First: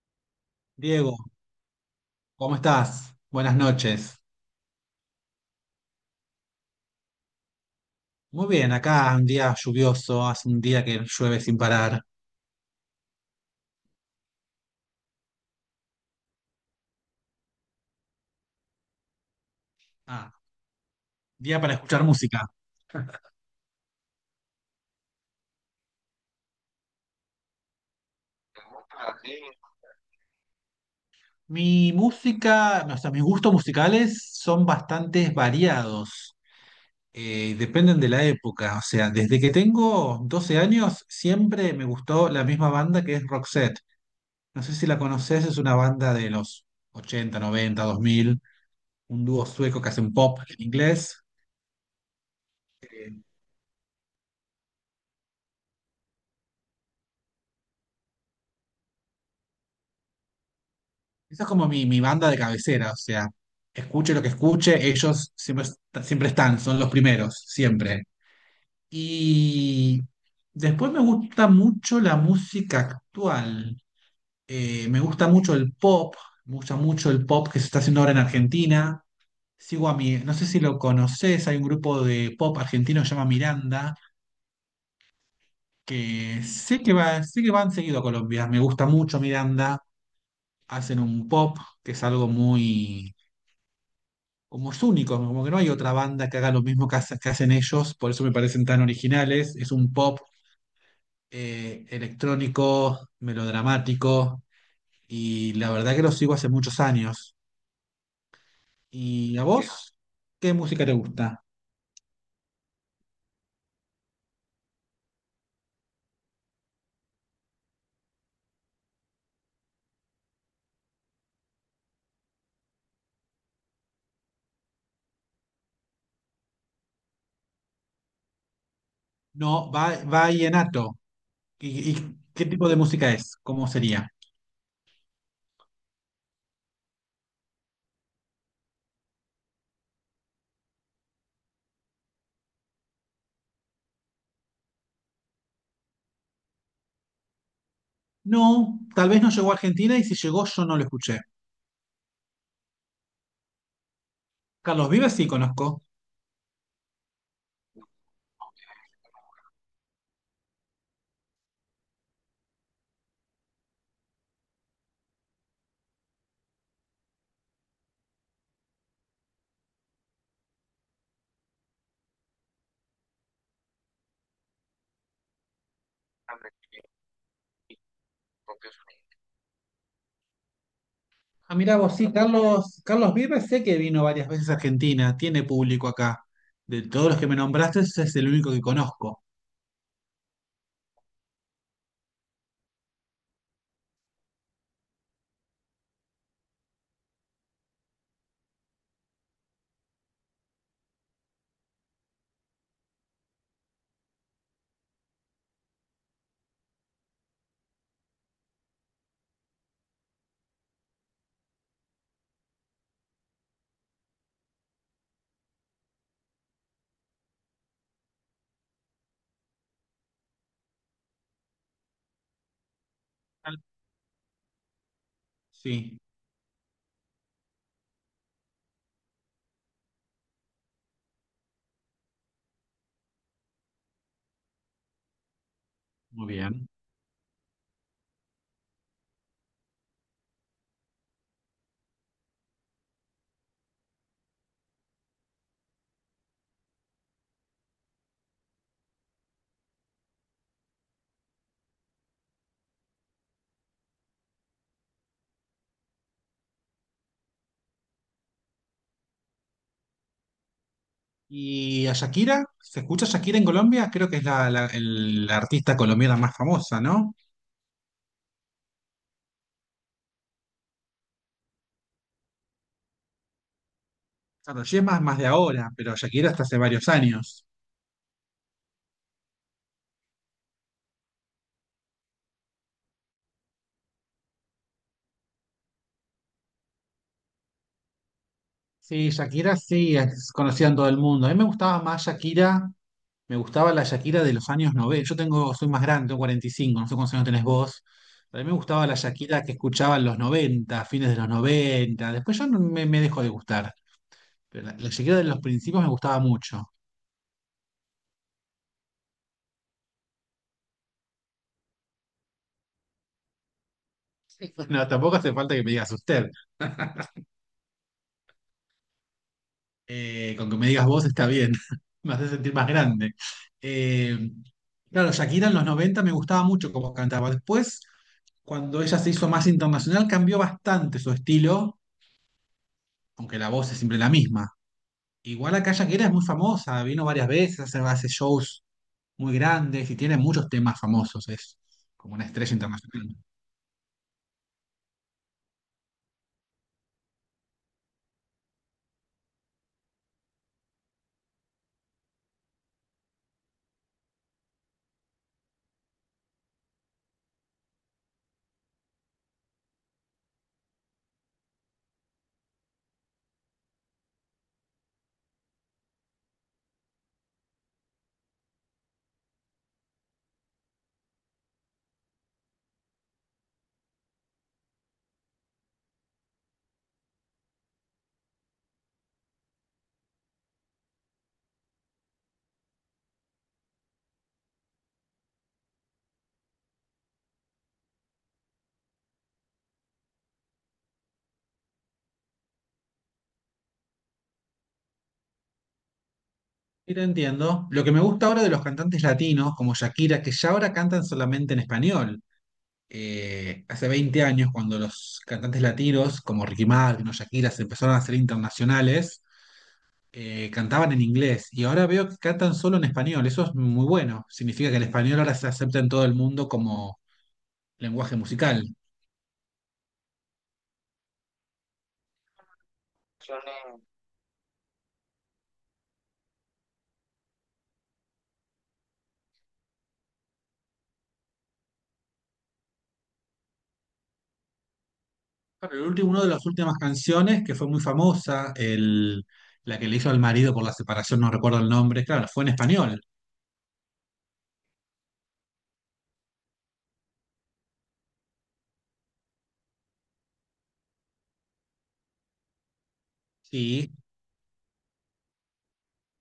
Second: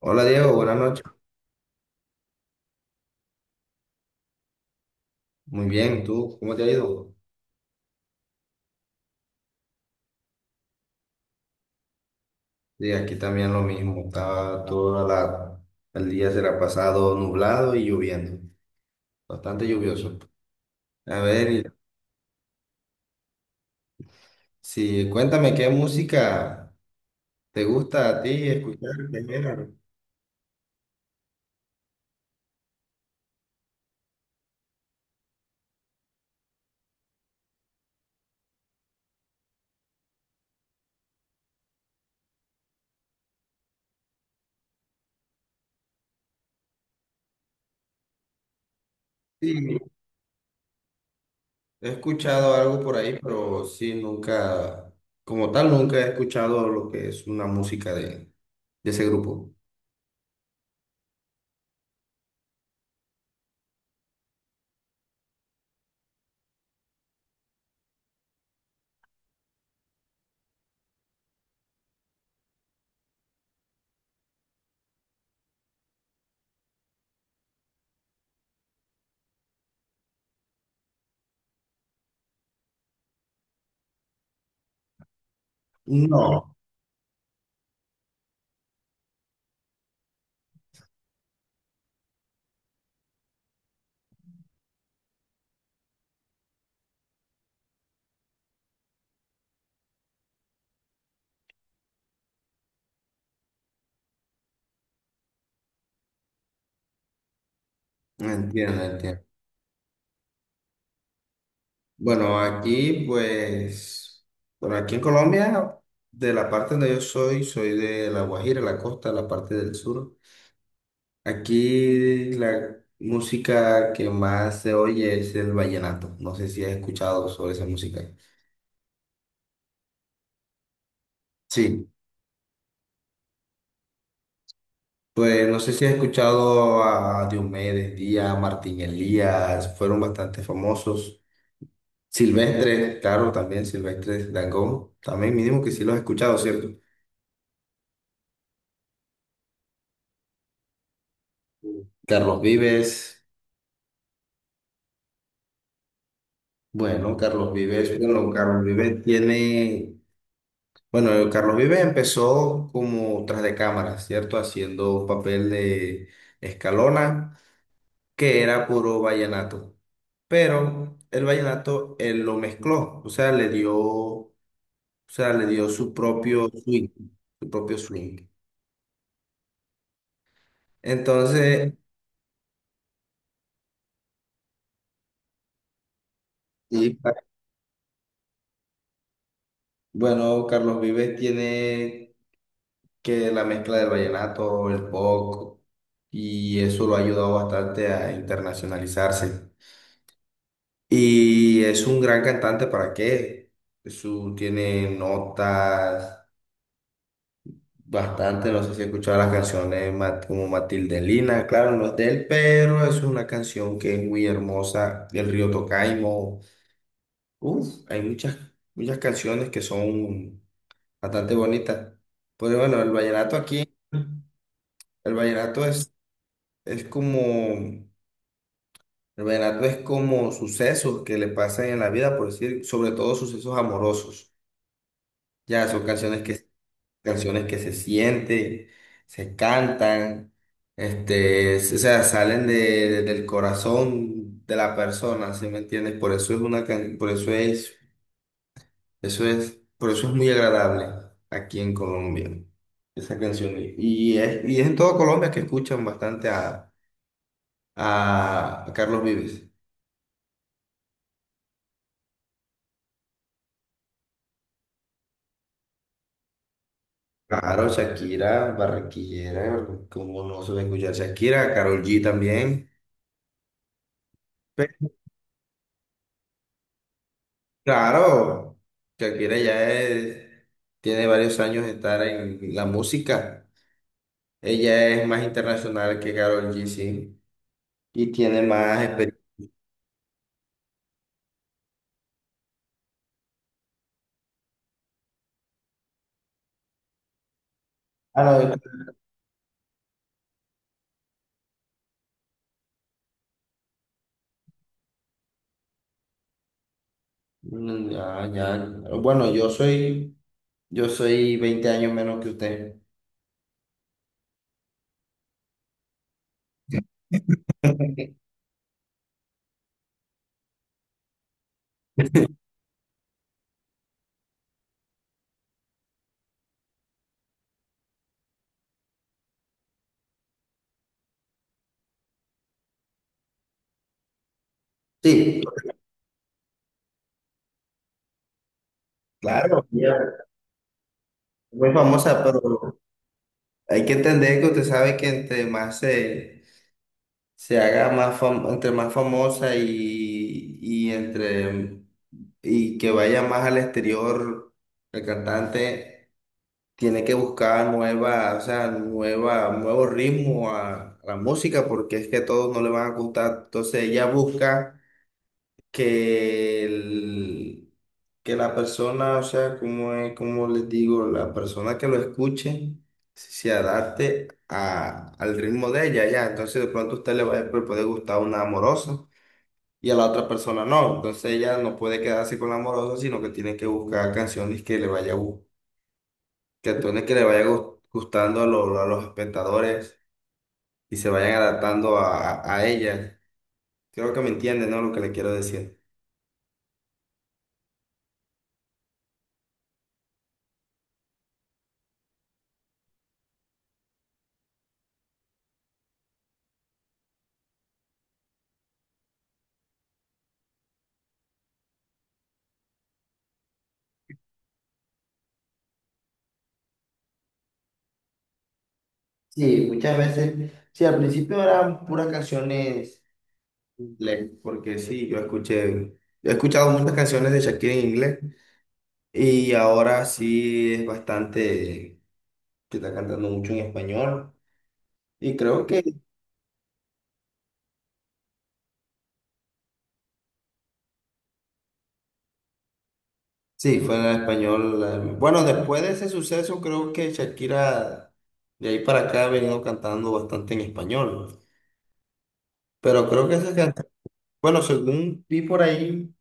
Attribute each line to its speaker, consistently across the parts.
Speaker 1: Hola Diego, buenas noches.
Speaker 2: Diego, ¿cómo estás? Buenas noches.
Speaker 1: Muy bien, ¿tú cómo te ha ido?
Speaker 2: Muy bien, acá un día lluvioso, hace un día que llueve sin parar.
Speaker 1: Sí, aquí también lo mismo. El día se la ha pasado nublado y lloviendo, bastante lluvioso.
Speaker 2: Ah,
Speaker 1: A ver,
Speaker 2: día
Speaker 1: y-
Speaker 2: para escuchar música.
Speaker 1: sí, cuéntame qué música te gusta a ti escuchar, qué género.
Speaker 2: Mi música, o sea, mis gustos musicales son bastante variados. Dependen de la época. O sea, desde que tengo 12 años siempre me gustó la misma banda, que es Roxette. No sé si la conoces, es una banda de los ochenta, noventa, dos mil. Un dúo
Speaker 1: Sí,
Speaker 2: sueco que hacen pop en inglés.
Speaker 1: he escuchado algo por
Speaker 2: eh,
Speaker 1: ahí, pero sí, nunca, como tal, nunca he escuchado lo que es una música de ese grupo.
Speaker 2: Esa es como mi banda de cabecera, o sea, escuche lo que escuche, ellos siempre, siempre están, son los primeros, siempre. Y después me gusta mucho la música actual. Me gusta mucho el pop, me gusta mucho el pop que se está haciendo ahora en Argentina. Sigo a mi, no sé si lo conoces, hay un grupo de pop argentino que se llama Miranda, que
Speaker 1: No,
Speaker 2: sé que va, sé que van seguido a Colombia, me gusta mucho Miranda, hacen un pop que es algo muy, como es único, como que no hay otra banda que haga lo mismo que, que hacen ellos, por eso me parecen tan originales. Es un pop electrónico, melodramático, y la verdad que lo sigo hace muchos años.
Speaker 1: entiendo, entiendo.
Speaker 2: ¿Y a vos? ¿Qué música te gusta?
Speaker 1: Bueno, aquí pues, bueno, aquí en Colombia, de la parte donde yo soy, soy de La Guajira, la costa, la parte del sur. Aquí la música que más se oye es el vallenato. No sé si has escuchado sobre esa música.
Speaker 2: No, va, vallenato.
Speaker 1: Sí,
Speaker 2: Y qué tipo de música es? ¿Cómo sería?
Speaker 1: pues no sé si has escuchado a Diomedes Díaz, Martín Elías, fueron bastante famosos. Silvestre, claro, también Silvestre Dangond, también mínimo que sí los has escuchado, ¿cierto?
Speaker 2: No, tal vez no llegó a Argentina, y si llegó yo no lo escuché.
Speaker 1: Carlos Vives.
Speaker 2: Carlos Vives sí conozco.
Speaker 1: Bueno, Carlos Vives, bueno, Carlos Vives tiene, bueno, Carlos Vives empezó como tras de cámara, ¿cierto? Haciendo un papel de Escalona, que era puro vallenato. Pero el vallenato él lo mezcló, o sea, le dio, o sea, le dio su propio swing, su propio swing.
Speaker 2: Ah,
Speaker 1: Entonces,
Speaker 2: mira vos, sí, Carlos, Carlos Vives sé que vino varias veces a Argentina, tiene público acá. De
Speaker 1: y,
Speaker 2: todos los que me nombraste, ese es el único que conozco.
Speaker 1: bueno, Carlos Vives tiene que la mezcla del vallenato, el pop, y eso lo ha ayudado bastante a internacionalizarse. Y es un gran cantante, ¿para qué? Su, tiene notas bastante, no sé si he escuchado las canciones como Matilde Lina, claro, no es de él, pero es una canción que es muy hermosa, del río Tocaimo. Uf, muchas canciones que son bastante bonitas. Pero bueno,
Speaker 2: Ah,
Speaker 1: El vallenato es
Speaker 2: sí,
Speaker 1: Es como, el vallenato es como sucesos que le pasan en la vida, por decir, sobre todo sucesos amorosos. Ya son canciones
Speaker 2: muy
Speaker 1: que,
Speaker 2: bien.
Speaker 1: canciones que se sienten, se cantan, o sea, salen del corazón de la persona, ¿sí me entiendes? Por eso es una, can- por eso es, Por eso es muy agradable aquí en Colombia, esa canción. Y es en toda Colombia que escuchan bastante a Carlos Vives.
Speaker 2: ¿Y a Shakira? ¿Se escucha Shakira en Colombia? Creo que es la, la artista colombiana más famosa, ¿no?
Speaker 1: Claro, Shakira, barranquillera, como no se va a escuchar Shakira, Karol G también.
Speaker 2: Claro,
Speaker 1: Pe-
Speaker 2: sí, es más, más de ahora, pero Shakira hasta hace varios años.
Speaker 1: Claro, Shakira ya es- tiene varios años de estar en la música. Ella es más internacional que Karol G, sí, y tiene más
Speaker 2: Sí,
Speaker 1: experiencia.
Speaker 2: Shakira sí es conocida en todo el mundo. A mí me gustaba más Shakira. Me gustaba la Shakira de los años 90. Yo tengo, soy más grande, tengo 45. No sé cuántos años tenés vos. Pero a mí me
Speaker 1: Ah,
Speaker 2: gustaba la Shakira que escuchaba en los 90, fines de los 90. Después yo no me dejó de gustar. Pero la Shakira de los principios me gustaba mucho.
Speaker 1: no, ya, ya. Bueno, yo soy, yo soy 20 años menos que usted.
Speaker 2: No, tampoco hace falta que me digas usted. Con que me digas vos está bien. Me hace sentir más grande. Eh, claro, Shakira en los 90 me gustaba mucho cómo cantaba. Después, cuando ella se hizo más internacional, cambió bastante su estilo, aunque la voz es siempre la misma.
Speaker 1: Sí,
Speaker 2: Igual acá Shakira es muy famosa, vino varias veces, hace, hace shows muy
Speaker 1: claro,
Speaker 2: grandes y
Speaker 1: ella
Speaker 2: tiene muchos temas famosos, es
Speaker 1: es muy
Speaker 2: como
Speaker 1: famosa,
Speaker 2: una
Speaker 1: pero
Speaker 2: estrella internacional.
Speaker 1: hay que entender que usted sabe que entre más se se haga más fam- entre más famosa y que vaya más al exterior el cantante tiene que buscar nueva, o sea, nueva, nuevo ritmo a la música, porque es que a todos no le van a gustar. Entonces ella busca que, el- que la persona, o sea, como es, como les digo, la persona que lo escuche se adapte al ritmo de ella, ya. Entonces, de pronto a usted le va a poder gustar una amorosa y a la otra persona no. Entonces, ella no puede quedarse con la amorosa, sino que tiene que buscar canciones que le vaya gustando a los espectadores y se vayan adaptando a ella. Creo que me entiende, ¿no? Lo que le quiero decir.
Speaker 2: Y lo entiendo. Lo que me gusta ahora de los cantantes latinos, como Shakira, que ya ahora cantan solamente en español. Hace 20 años, cuando los cantantes latinos, como Ricky Martin o Shakira, se empezaron a hacer internacionales, cantaban en inglés. Y ahora veo que cantan solo en español. Eso es muy bueno. Significa que el español ahora se acepta en todo el mundo como lenguaje musical.
Speaker 1: Sí, muchas veces, sí, al principio eran puras canciones en inglés, porque sí, he escuchado muchas canciones de Shakira en inglés, y ahora sí es bastante, que está cantando mucho en español, y creo
Speaker 2: Claro,
Speaker 1: que
Speaker 2: el último, una de las últimas canciones que fue muy famosa, el, la que le hizo al marido por la separación, no recuerdo el nombre, claro, fue en español.
Speaker 1: sí, fue en español. Bueno, Después de ese suceso creo que Shakira de ahí para acá ha venido cantando bastante en español, pero creo que esas
Speaker 2: Sí.
Speaker 1: canciones, bueno, según vi por ahí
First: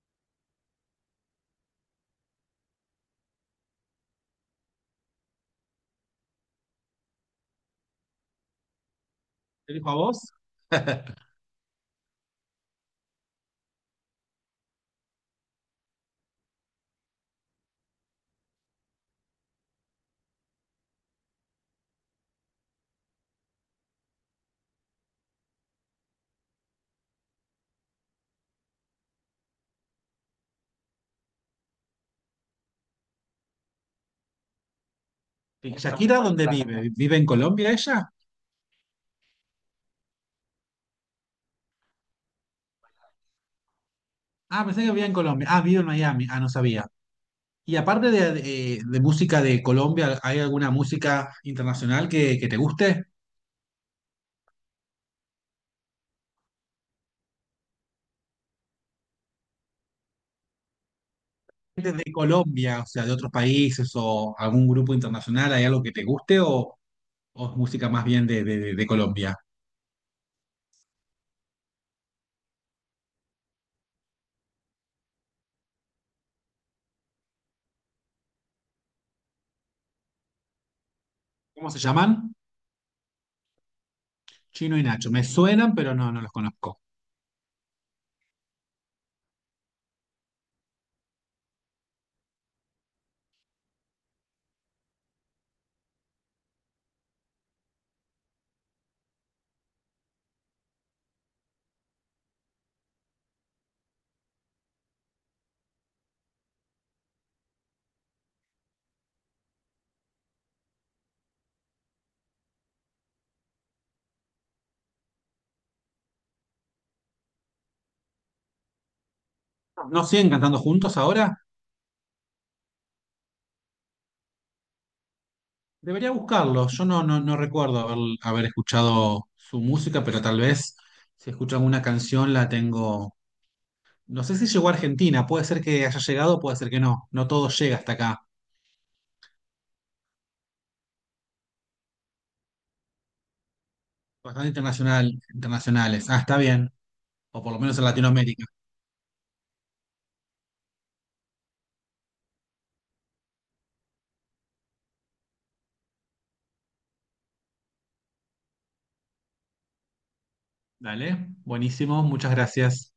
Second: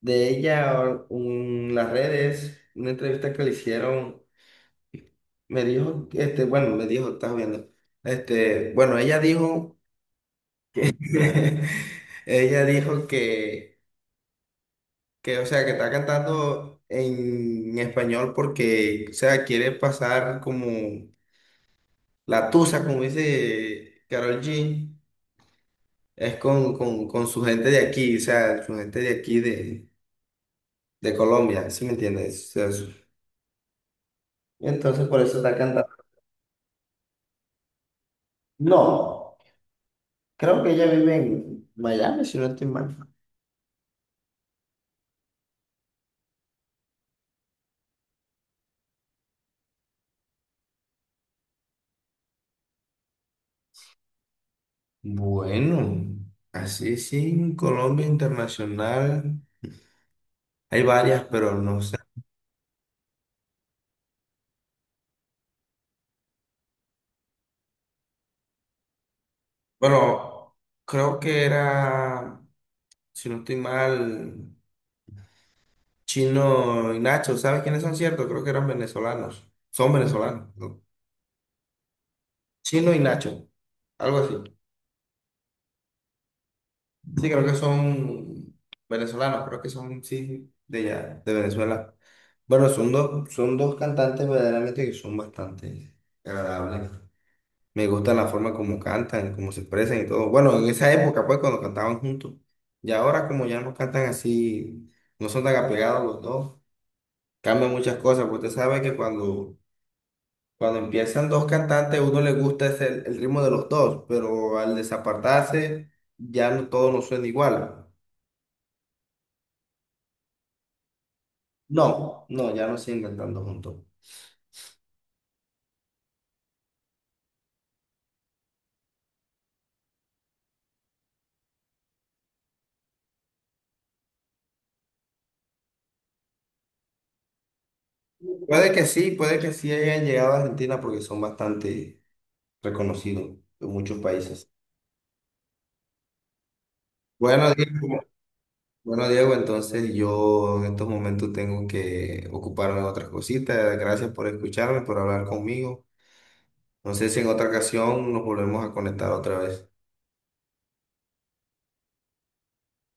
Speaker 1: de ella en las redes, una entrevista que le hicieron, me dijo, este, bueno, me dijo, estás viendo, este, bueno, ella
Speaker 2: ¿Te
Speaker 1: dijo,
Speaker 2: dijo a vos?
Speaker 1: ella dijo que, o sea, que está cantando en español porque, o sea, quiere pasar como la tusa, como dice Karol G, es con su gente de aquí, o sea, su gente de aquí de Colombia, ¿sí me entiendes? Entonces por eso está cantando.
Speaker 2: ¿Shakira dónde vive? ¿Vive en Colombia ella?
Speaker 1: No, creo que ella vive en Miami, si no estoy mal.
Speaker 2: Ah, pensé que vivía en Colombia. Ah, vive en Miami. Ah, no sabía. Y aparte de, de música de Colombia, ¿hay alguna música internacional que te guste?
Speaker 1: Bueno, así sí, en Colombia internacional hay varias, pero no
Speaker 2: Gente
Speaker 1: sé.
Speaker 2: de Colombia, o sea, de otros países, o algún grupo internacional, ¿hay algo que te guste, o es música más bien de de Colombia?
Speaker 1: Bueno, creo que era, si no estoy mal, Chino y Nacho. ¿Sabes quiénes son, ciertos? Creo que eran venezolanos. Son venezolanos, ¿no?
Speaker 2: ¿Cómo se llaman?
Speaker 1: Chino y Nacho, algo así.
Speaker 2: Chino y Nacho. Me suenan, pero no, no los conozco.
Speaker 1: Sí, creo que son venezolanos, creo que son, sí, de allá, de Venezuela. Bueno, son dos cantantes verdaderamente que son bastante agradables. Me gusta la forma como cantan, cómo se expresan y todo. Bueno, en esa época, pues, cuando cantaban juntos. Y ahora, como ya no cantan así, no son tan apegados los dos, cambian muchas cosas. Porque usted sabe que cuando empiezan dos cantantes, uno le gusta el ritmo de los dos, pero al desapartarse, ya no, todo no suena igual.
Speaker 2: ¿No siguen cantando juntos ahora?
Speaker 1: No, no, ya no siguen cantando juntos.
Speaker 2: Debería buscarlos. Yo no, no, no recuerdo haber, haber escuchado su música, pero tal vez si escucho alguna canción la tengo. No sé si llegó a Argentina, puede ser que haya llegado, puede ser que no. No todo llega hasta acá.
Speaker 1: Puede que sí hayan llegado a Argentina porque son bastante reconocidos en muchos
Speaker 2: Bastante
Speaker 1: países.
Speaker 2: internacional, internacionales. Ah, está bien. O por
Speaker 1: Bueno,
Speaker 2: lo menos en
Speaker 1: Diego,
Speaker 2: Latinoamérica.
Speaker 1: bueno, Diego, entonces yo en estos momentos tengo que ocuparme de otras cositas. Gracias por escucharme, por hablar conmigo. No sé si en otra ocasión nos volvemos a conectar otra vez.
Speaker 2: Dale, buenísimo, muchas gracias.